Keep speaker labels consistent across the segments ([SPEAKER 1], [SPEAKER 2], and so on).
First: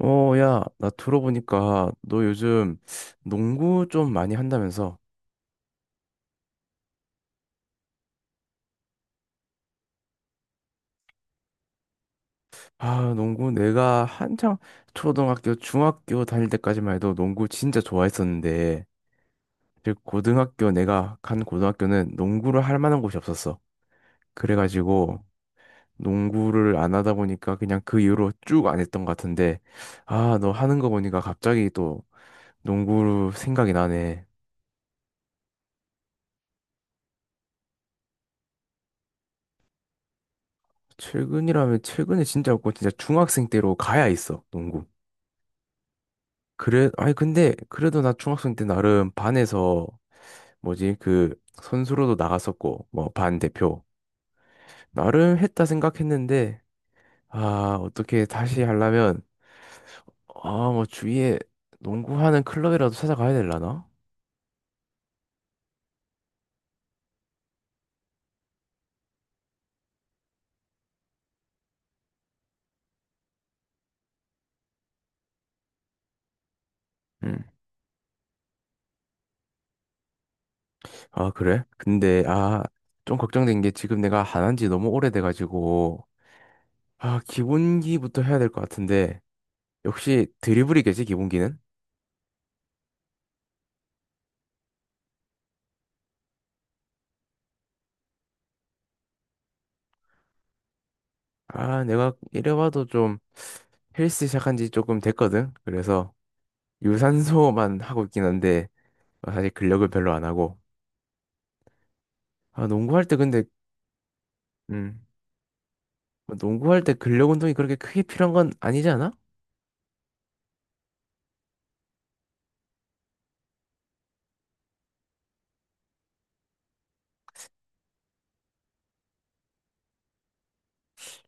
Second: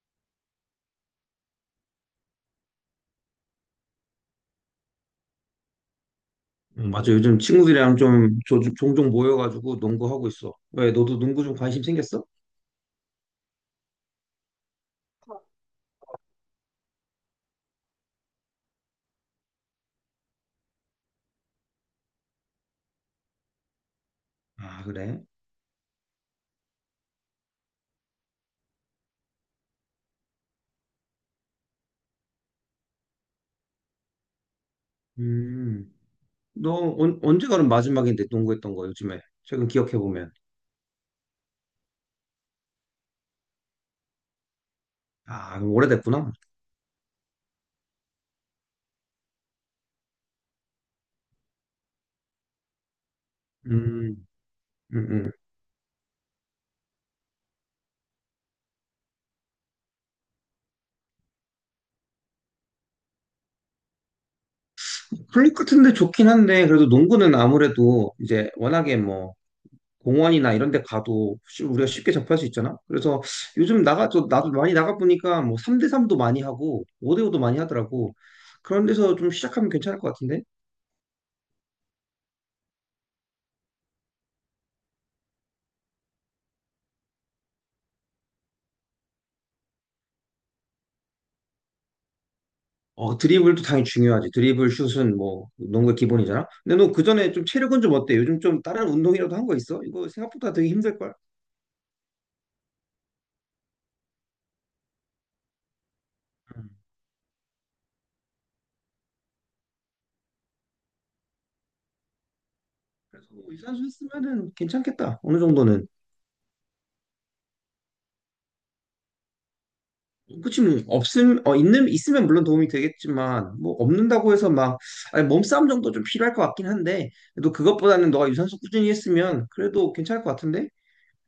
[SPEAKER 1] 어, 야, 나 들어보니까 너 요즘 농구 좀 많이 한다면서?
[SPEAKER 2] 맞아. 요즘 친구들이랑 좀 종종 모여가지고 농구하고 있어. 왜, 너도 농구 좀 관심 생겼어?
[SPEAKER 1] 아, 농구 내가 한창 초등학교, 중학교 다닐 때까지만 해도 농구 진짜 좋아했었는데, 즉 고등학교 내가 간 고등학교는 농구를 할 만한 곳이 없었어.
[SPEAKER 2] 아, 그래?
[SPEAKER 1] 그래가지고 농구를 안 하다 보니까 그냥 그 이후로 쭉 안 했던 것 같은데, 아, 너 하는 거 보니까 갑자기 또 농구 생각이 나네.
[SPEAKER 2] 음, 너 언제가 그럼 마지막인데 농구했던 거 요즘에? 최근 기억해보면.
[SPEAKER 1] 최근이라면 최근에 진짜 없고 진짜 중학생 때로 가야 있어, 농구.
[SPEAKER 2] 아, 그럼 오래됐구나.
[SPEAKER 1] 그래, 아니, 근데, 그래도 나 중학생 때 나름 반에서, 뭐지, 그, 선수로도 나갔었고, 뭐, 반 대표.
[SPEAKER 2] 음, 음, 음.
[SPEAKER 1] 나름 했다 생각했는데, 아, 어떻게 다시 하려면, 아, 뭐, 주위에 농구하는 클럽이라도 찾아가야 되려나?
[SPEAKER 2] 클립 같은데 좋긴 한데, 그래도 농구는 아무래도 이제 워낙에 뭐, 공원이나 이런 데 가도 우리가 쉽게 접할 수 있잖아? 그래서 요즘 나도 많이 나가보니까 뭐 3대3도 많이 하고, 5대5도
[SPEAKER 1] 음.
[SPEAKER 2] 많이 하더라고. 그런 데서 좀 시작하면 괜찮을 것 같은데?
[SPEAKER 1] 아, 그래? 근데, 아, 좀 걱정된 게 지금 내가 안 한 지 너무 오래돼가지고, 아, 기본기부터 해야 될 것 같은데, 역시 드리블이겠지, 기본기는?
[SPEAKER 2] 어, 드리블도 당연히 중요하지. 드리블, 슛은 뭐, 농구의 기본이잖아. 근데 너 그전에 좀 체력은 좀 어때? 요즘 좀 다른 운동이라도 한 거 있어? 이거 생각보다 되게 힘들걸?
[SPEAKER 1] 아, 내가 이래봐도 좀 헬스 시작한 지 조금 됐거든. 그래서
[SPEAKER 2] 음.
[SPEAKER 1] 유산소만 하고 있긴 한데 어, 사실 근력을 별로 안 하고. 아, 농구할 때
[SPEAKER 2] 그래서
[SPEAKER 1] 근데
[SPEAKER 2] 뭐이 선수 있으면은
[SPEAKER 1] 음,
[SPEAKER 2] 괜찮겠다. 어느 정도는.
[SPEAKER 1] 뭐 농구할 때 근력 운동이 그렇게 크게 필요한 건 아니지 않아?
[SPEAKER 2] 그치, 뭐, 있으면 물론 도움이 되겠지만, 뭐, 없는다고 해서 막, 아니, 몸싸움 정도 좀 필요할 것 같긴 한데, 그래도 그것보다는 너가 유산소 꾸준히 했으면 그래도 괜찮을 것 같은데?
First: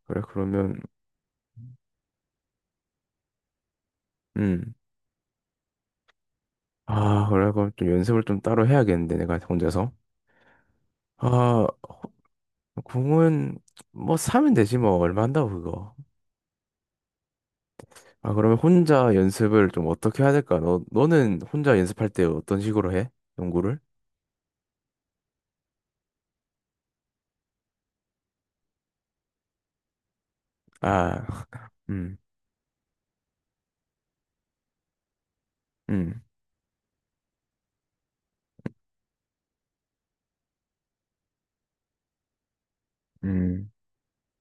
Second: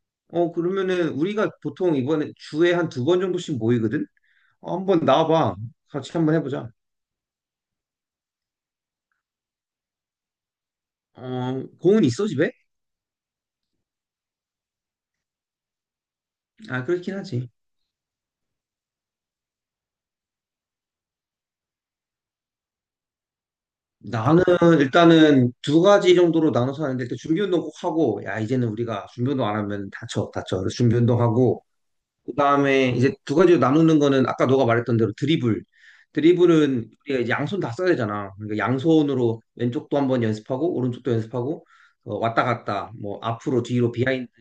[SPEAKER 1] 그래,
[SPEAKER 2] 어,
[SPEAKER 1] 그러면
[SPEAKER 2] 그러면은 우리가 보통 이번에 주에 한 두 번 정도씩 모이거든?
[SPEAKER 1] 음.
[SPEAKER 2] 어, 한번 나와봐. 같이 한번 해보자.
[SPEAKER 1] 아, 그래 그럼 좀 연습을 좀 따로 해야겠는데 내가 혼자서.
[SPEAKER 2] 어,
[SPEAKER 1] 아,
[SPEAKER 2] 공은 있어, 집에?
[SPEAKER 1] 공은 뭐 사면 되지 뭐 얼마 한다고 그거.
[SPEAKER 2] 아, 그렇긴 하지.
[SPEAKER 1] 아, 그러면 혼자 연습을 좀 어떻게 해야 될까? 너 너는 혼자 연습할 때 어떤 식으로 해? 농구를?
[SPEAKER 2] 나는 일단은 두 가지 정도로 나눠서 하는데, 일단 준비 운동 꼭 하고, 야, 이제는 우리가 준비 운동 안 하면 다쳐, 다쳐. 그래서 준비 운동
[SPEAKER 1] 아,
[SPEAKER 2] 하고,
[SPEAKER 1] 음,
[SPEAKER 2] 그다음에 이제 두 가지로 나누는 거는 아까 너가 말했던 대로 드리블.
[SPEAKER 1] 음,
[SPEAKER 2] 드리블은 우리가 이제 양손 다 써야 되잖아. 그러니까 양손으로 왼쪽도 한번 연습하고 오른쪽도 연습하고 어, 왔다 갔다 뭐 앞으로
[SPEAKER 1] 음,
[SPEAKER 2] 뒤로 비하인드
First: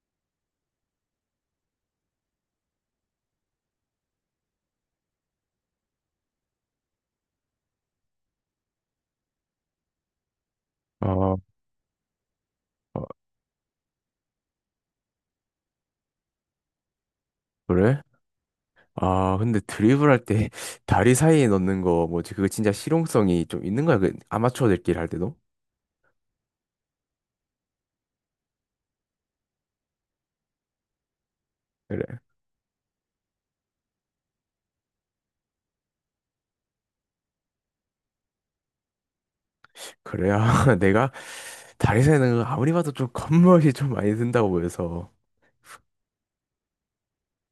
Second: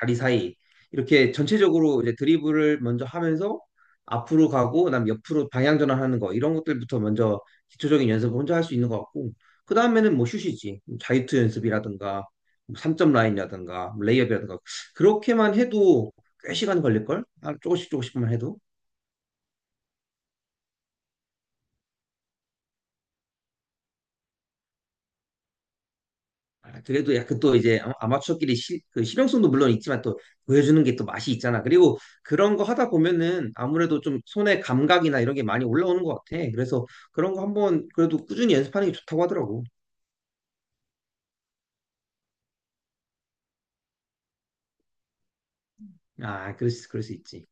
[SPEAKER 2] 다리 사이 이렇게 전체적으로 이제 드리블을 먼저 하면서 앞으로 가고 그다음 옆으로 방향 전환하는 거 이런 것들부터 먼저 기초적인 연습을 혼자 할 수 있는 것 같고 그다음에는 뭐 슛이지.
[SPEAKER 1] 어,
[SPEAKER 2] 자유투 연습이라든가 뭐
[SPEAKER 1] 어,
[SPEAKER 2] 3점 라인이라든가 뭐 레이업이라든가 그렇게만 해도 꽤 시간 걸릴걸? 아, 조금씩
[SPEAKER 1] 그래?
[SPEAKER 2] 조금씩만 해도.
[SPEAKER 1] 아, 근데 드리블할 때 다리 사이에 넣는 거 뭐지? 그거 진짜 실용성이 좀 있는 거야? 그 아마추어들끼리 할 때도?
[SPEAKER 2] 아, 그래도 약간 또 이제 아마추어끼리 그 실용성도 물론 있지만 또 보여주는 게 또 맛이 있잖아. 그리고
[SPEAKER 1] 그래.
[SPEAKER 2] 그런 거 하다 보면은 아무래도 좀 손의 감각이나 이런 게 많이 올라오는 것 같아. 그래서 그런 거 한번 그래도 꾸준히 연습하는 게 좋다고 하더라고.
[SPEAKER 1] 그래야 내가 다리 사이에 넣는 거 아무리 봐도 좀 겉멋이 좀 많이 든다고 보여서.
[SPEAKER 2] 아, 그럴 수 있지.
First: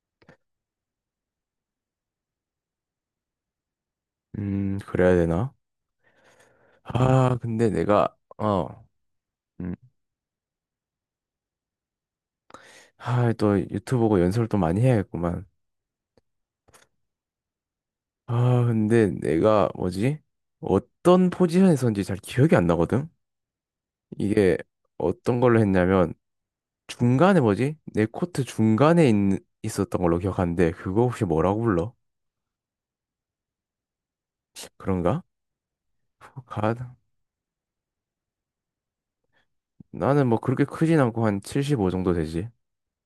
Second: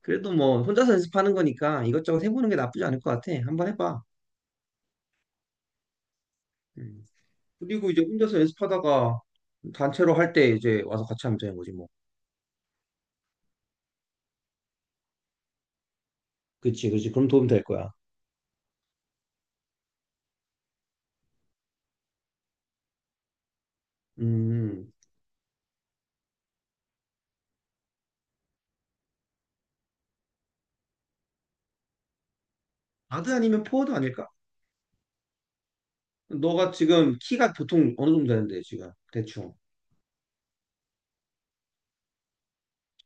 [SPEAKER 2] 그래도 뭐 혼자서 연습하는 거니까 이것저것 해보는 게 나쁘지 않을 것 같아. 한번 해봐.
[SPEAKER 1] 그래야 되나?
[SPEAKER 2] 음.
[SPEAKER 1] 아, 근데
[SPEAKER 2] 그리고 이제 혼자서 연습하다가
[SPEAKER 1] 음,
[SPEAKER 2] 단체로 할 때 이제 와서 같이 하면 되는 거지 뭐.
[SPEAKER 1] 아, 또 유튜브 보고 연습을 또 많이 해야겠구만.
[SPEAKER 2] 그치, 그치. 그럼 도움 될 거야.
[SPEAKER 1] 아, 근데 내가 뭐지? 어떤 포지션에서인지 잘 기억이 안 나거든? 이게
[SPEAKER 2] 음.
[SPEAKER 1] 어떤 걸로 했냐면 중간에 뭐지? 내 코트 중간에 있었던 걸로 기억하는데 그거 혹시 뭐라고 불러?
[SPEAKER 2] 가드 아니면 포워드 아닐까?
[SPEAKER 1] 그런가?
[SPEAKER 2] 너가
[SPEAKER 1] 가드?
[SPEAKER 2] 지금 키가 보통 어느 정도 되는데 지금 대충
[SPEAKER 1] 나는 뭐 그렇게 크진 않고 한 75 정도 되지.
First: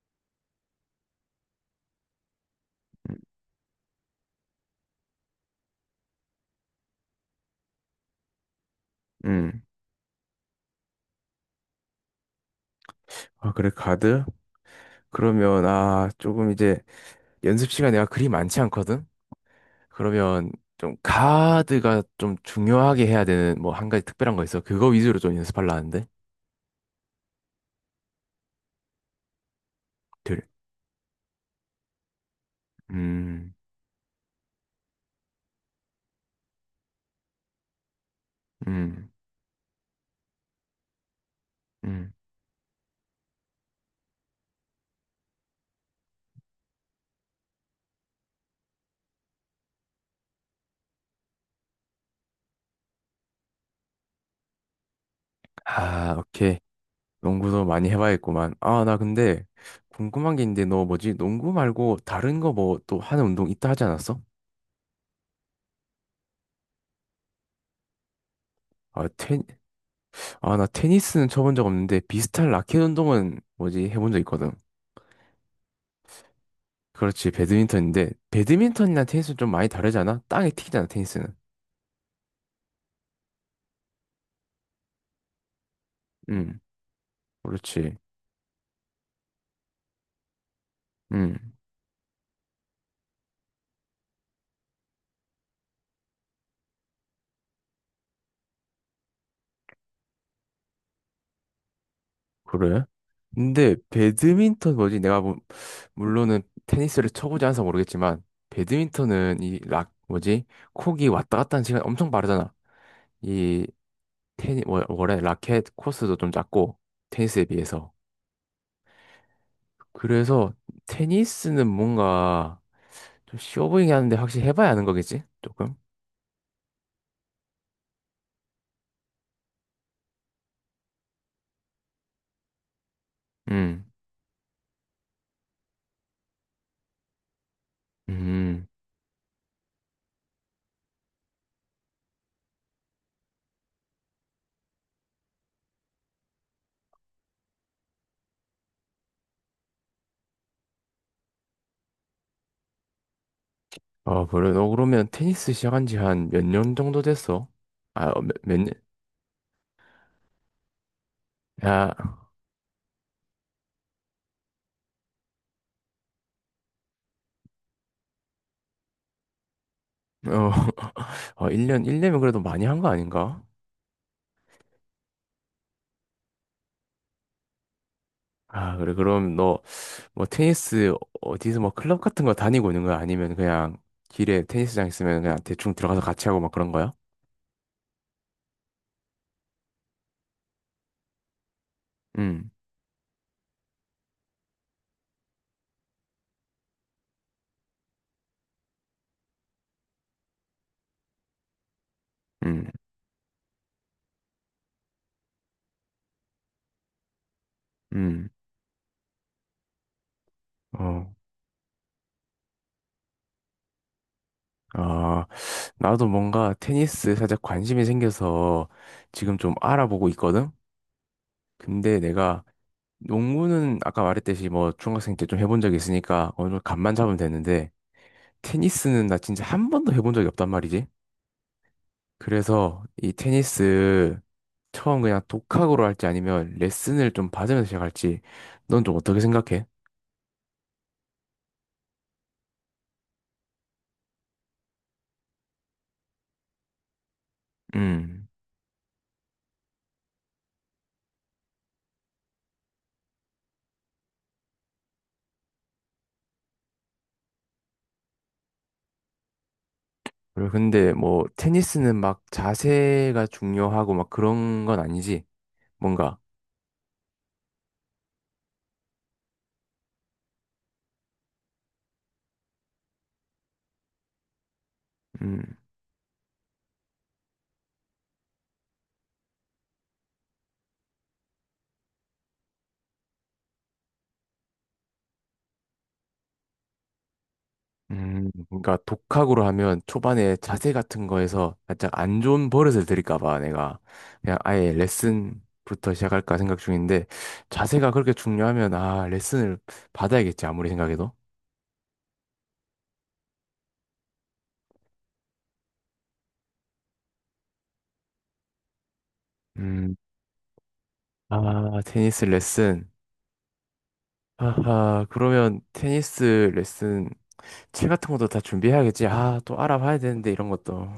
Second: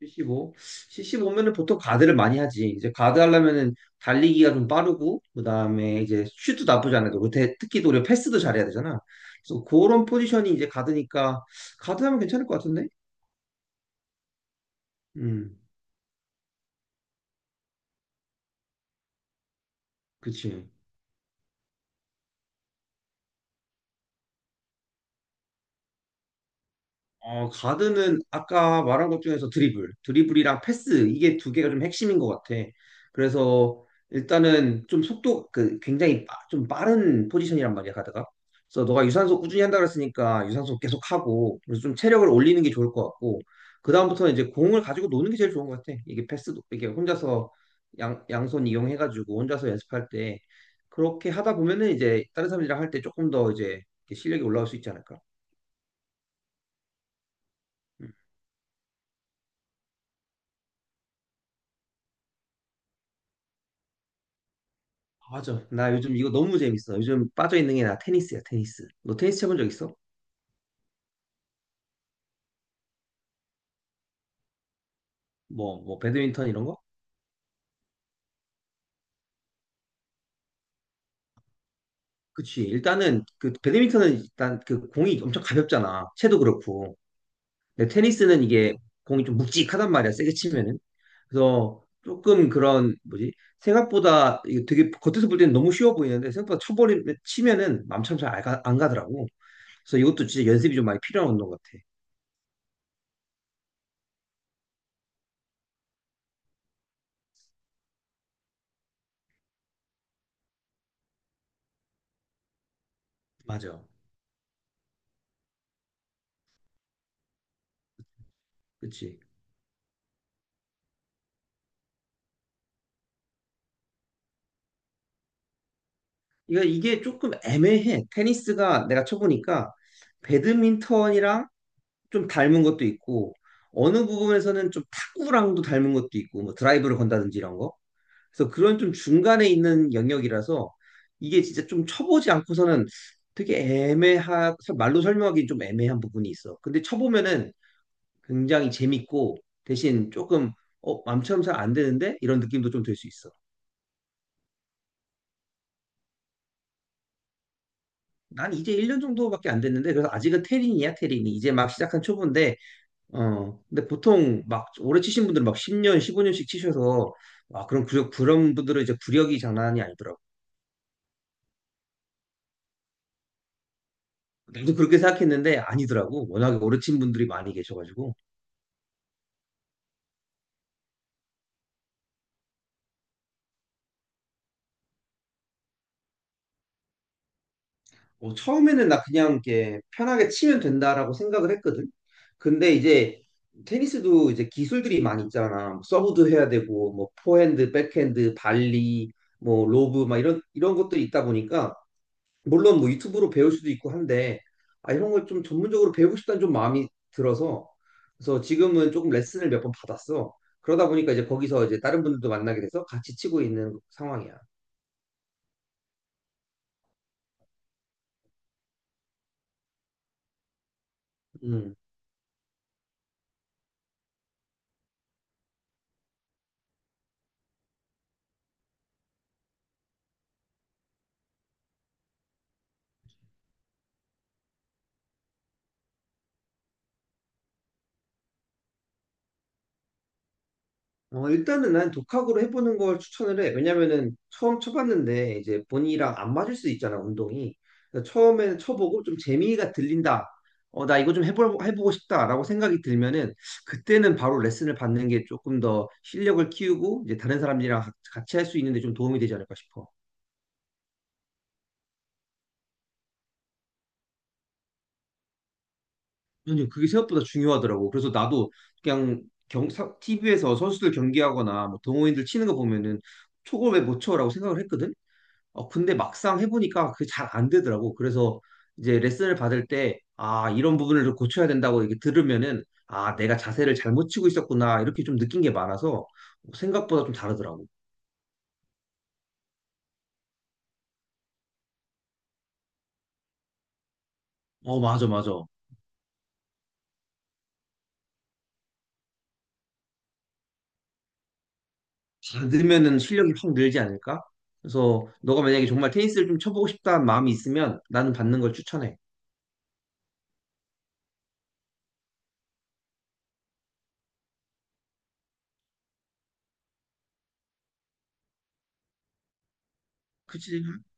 [SPEAKER 2] 75? 75면은 보통 가드를 많이 하지. 이제
[SPEAKER 1] 음.
[SPEAKER 2] 가드 하려면은 달리기가 좀 빠르고 그다음에 이제 슛도 나쁘지 않아도 특히 또 우리가 패스도 잘해야 되잖아.
[SPEAKER 1] 음.
[SPEAKER 2] 그래서 그런 포지션이 이제 가드니까 가드 하면 괜찮을 것 같은데?
[SPEAKER 1] 아 그래 가드?
[SPEAKER 2] 음,
[SPEAKER 1] 그러면 아 조금 이제 연습 시간 내가 그리 많지 않거든? 그러면
[SPEAKER 2] 그치.
[SPEAKER 1] 좀 가드가 좀 중요하게 해야 되는 뭐 한 가지 특별한 거 있어? 그거 위주로 좀 연습하려 하는데.
[SPEAKER 2] 어, 가드는 아까 말한 것 중에서 드리블,
[SPEAKER 1] 들.
[SPEAKER 2] 드리블이랑 패스 이게 두 개가 좀 핵심인 것 같아.
[SPEAKER 1] 음.
[SPEAKER 2] 그래서 일단은 좀 속도 그 굉장히 좀 빠른 포지션이란 말이야 가드가. 그래서 너가
[SPEAKER 1] 음.
[SPEAKER 2] 유산소 꾸준히 한다 그랬으니까 유산소 계속 하고 그래서 좀
[SPEAKER 1] 음.
[SPEAKER 2] 체력을 올리는 게 좋을 것 같고 그 다음부터는 이제 공을 가지고 노는 게 제일 좋은 것 같아. 이게 패스도 이게 혼자서 양 양손 이용해가지고 혼자서 연습할 때 그렇게 하다 보면은 이제 다른 사람들이랑 할 때 조금 더 이제 실력이 올라올 수 있지 않을까.
[SPEAKER 1] 아, 오케이. 농구도 많이 해봐야겠구만. 아, 나 근데 궁금한 게 있는데 너 뭐지? 농구 말고 다른 거 뭐 또 하는 운동 있다 하지 않았어?
[SPEAKER 2] 아, 맞아. 나 요즘 이거 너무 재밌어. 요즘 빠져있는 게 나 테니스야, 테니스.
[SPEAKER 1] 아,
[SPEAKER 2] 너 테니스
[SPEAKER 1] 테니,
[SPEAKER 2] 쳐본 적 있어?
[SPEAKER 1] 아, 나 테니스는 쳐본 적 없는데 비슷한 라켓 운동은 뭐지? 해본 적 있거든.
[SPEAKER 2] 뭐, 배드민턴 이런 거?
[SPEAKER 1] 그렇지, 배드민턴인데 배드민턴이나 테니스는 좀 많이 다르지 않아? 땅에 튀기잖아, 테니스는.
[SPEAKER 2] 그치. 일단은, 그, 배드민턴은 일단 그 공이 엄청 가볍잖아. 채도
[SPEAKER 1] 음,
[SPEAKER 2] 그렇고. 근데
[SPEAKER 1] 그렇지.
[SPEAKER 2] 테니스는 이게 공이 좀 묵직하단 말이야, 세게 치면은.
[SPEAKER 1] 음,
[SPEAKER 2] 그래서 조금 그런, 뭐지? 생각보다 이게 되게 겉에서 볼 때는 너무 쉬워 보이는데 생각보다 치면은 맘처럼 잘 안 가더라고. 그래서 이것도 진짜 연습이 좀 많이 필요한 운동 같아.
[SPEAKER 1] 그래? 근데 배드민턴 뭐지? 내가 뭐, 물론은 테니스를 쳐보지 않아서 모르겠지만 배드민턴은 이 락, 뭐지? 콕이 왔다 갔다 하는 시간이 엄청 빠르잖아. 이
[SPEAKER 2] 맞아.
[SPEAKER 1] 원래 라켓 코스도 좀 작고 테니스에 비해서
[SPEAKER 2] 그치.
[SPEAKER 1] 그래서 테니스는 뭔가 좀 쉬워 보이긴 하는데 확실히 해봐야 하는 거겠지? 조금?
[SPEAKER 2] 이거 이게 조금 애매해. 테니스가 내가 쳐보니까 배드민턴이랑 좀 닮은 것도 있고
[SPEAKER 1] 음.
[SPEAKER 2] 어느 부분에서는 좀 탁구랑도 닮은 것도 있고 뭐 드라이브를 건다든지 이런 거. 그래서
[SPEAKER 1] 음.
[SPEAKER 2] 그런 좀 중간에 있는 영역이라서 이게 진짜 좀 쳐보지 않고서는 되게 말로 설명하기 좀 애매한 부분이 있어. 근데 쳐보면은 굉장히 재밌고 대신 조금 어, 맘처럼 잘 안 되는데 이런 느낌도 좀 들 수 있어.
[SPEAKER 1] 아, 그래. 너 그러면 테니스 시작한 지 한 몇 년 정도 됐어? 아, 어,
[SPEAKER 2] 난
[SPEAKER 1] 몇 년?
[SPEAKER 2] 이제 1년 정도밖에 안 됐는데 그래서 아직은 테린이야 테린이 이제 막
[SPEAKER 1] 야,
[SPEAKER 2] 시작한 초보인데 어 근데 보통 막 오래 치신 분들은 막 10년 15년씩 치셔서 아 그럼 그 그런 분들은 이제 구력이 장난이 아니더라고.
[SPEAKER 1] 어, 어, 1년이면 그래도 많이 한 거 아닌가?
[SPEAKER 2] 나도 그렇게 생각했는데 아니더라고 워낙에 오래 친 분들이 많이 계셔가지고
[SPEAKER 1] 아, 그래. 그럼 너 뭐 테니스 어디서 뭐 클럽 같은 거 다니고 있는 거야? 아니면 그냥 길에 테니스장 있으면 그냥 대충 들어가서 같이 하고 막 그런 거야?
[SPEAKER 2] 어, 처음에는 나 그냥 이렇게 편하게 치면 된다라고 생각을 했거든
[SPEAKER 1] 음,
[SPEAKER 2] 근데 이제 테니스도 이제 기술들이 많이 있잖아 뭐 서브도 해야 되고 뭐 포핸드 백핸드 발리 뭐 로브 막 이런 것들이 있다 보니까
[SPEAKER 1] 음,
[SPEAKER 2] 물론 뭐 유튜브로 배울 수도 있고 한데 아, 이런 걸 좀 전문적으로 배우고 싶다는 좀 마음이 들어서
[SPEAKER 1] 음.
[SPEAKER 2] 그래서 지금은 조금 레슨을 몇 번 받았어. 그러다 보니까
[SPEAKER 1] 어.
[SPEAKER 2] 이제 거기서 이제 다른 분들도 만나게 돼서 같이 치고 있는 상황이야.
[SPEAKER 1] 아, 나도 뭔가 테니스 살짝 관심이 생겨서 지금 좀 알아보고 있거든?
[SPEAKER 2] 음.
[SPEAKER 1] 근데 내가 농구는 아까 말했듯이 뭐 중학생 때 좀 해본 적이 있으니까 어느 정도 감만 잡으면 되는데 테니스는 나 진짜 한 번도 해본 적이 없단 말이지. 그래서 이 테니스 처음 그냥 독학으로 할지 아니면 레슨을 좀 받으면서 시작할지 넌 좀 어떻게 생각해?
[SPEAKER 2] 어, 일단은 난 독학으로 해보는 걸 추천을 해. 왜냐면은 처음 쳐봤는데 이제 본인이랑 안 맞을 수 있잖아, 운동이. 그래서
[SPEAKER 1] 음.
[SPEAKER 2] 처음에는 쳐보고 좀 재미가 들린다. 어, 나 이거 좀 해보고 싶다라고 생각이 들면은 그때는 바로 레슨을 받는 게 조금 더 실력을 키우고 이제 다른 사람들이랑 같이 할 수 있는데 좀 도움이 되지 않을까 싶어.
[SPEAKER 1] 그리고 근데 뭐 테니스는 막 자세가 중요하고 막 그런 건 아니지. 뭔가
[SPEAKER 2] 아니, 그게 생각보다 중요하더라고. 그래서 나도 그냥 경, TV에서 선수들 경기하거나 뭐 동호인들 치는 거 보면은 저걸 왜 못 쳐라고 생각을 했거든.
[SPEAKER 1] 음.
[SPEAKER 2] 어, 근데 막상 해보니까 그게 잘 안 되더라고. 그래서 이제 레슨을 받을 때, 아, 이런 부분을 좀 고쳐야 된다고 이렇게 들으면은, 아, 내가 자세를 잘못 치고 있었구나. 이렇게 좀 느낀 게 많아서 생각보다 좀 다르더라고.
[SPEAKER 1] 그러니까 독학으로 하면 초반에 자세 같은 거에서 살짝 안 좋은 버릇을 들일까 봐 내가 그냥 아예
[SPEAKER 2] 어, 맞아, 맞아.
[SPEAKER 1] 레슨부터 시작할까 생각 중인데 자세가 그렇게 중요하면 아, 레슨을 받아야겠지 아무리 생각해도.
[SPEAKER 2] 받으면은 실력이 확 늘지 않을까? 그래서 너가 만약에 정말 테니스를 좀 쳐보고 싶다는 마음이 있으면 나는 받는 걸 추천해.
[SPEAKER 1] 음. 아, 테니스 레슨. 아하, 그러면 테니스 레슨 채 같은 것도 다 준비해야겠지. 아, 또 알아봐야 되는데, 이런
[SPEAKER 2] 그치?
[SPEAKER 1] 것도.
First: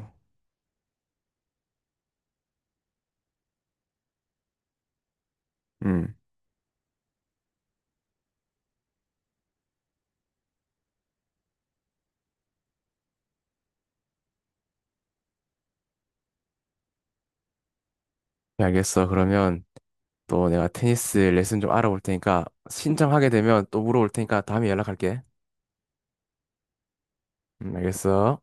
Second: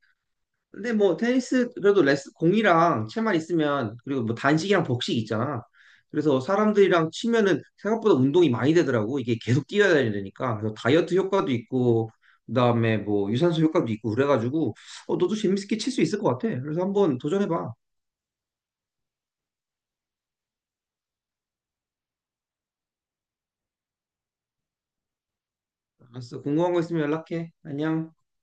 [SPEAKER 2] 근데 뭐 테니스 그래도 레스 공이랑 채만 있으면 그리고 뭐 단식이랑 복식 있잖아.
[SPEAKER 1] 음,
[SPEAKER 2] 그래서 사람들이랑 치면은 생각보다 운동이 많이 되더라고. 이게 계속 뛰어야 되니까. 그래서 다이어트 효과도 있고 그다음에 뭐 유산소 효과도 있고 그래가지고 어, 너도 재밌게 칠 수 있을 것 같아. 그래서 한번 도전해봐.
[SPEAKER 1] 네, 알겠어. 그러면 또 내가 테니스 레슨 좀 알아볼 테니까 신청하게 되면 또 물어볼 테니까 다음에 연락할게.
[SPEAKER 2] 알았어. 궁금한 거 있으면 연락해. 안녕.
[SPEAKER 1] 알겠어.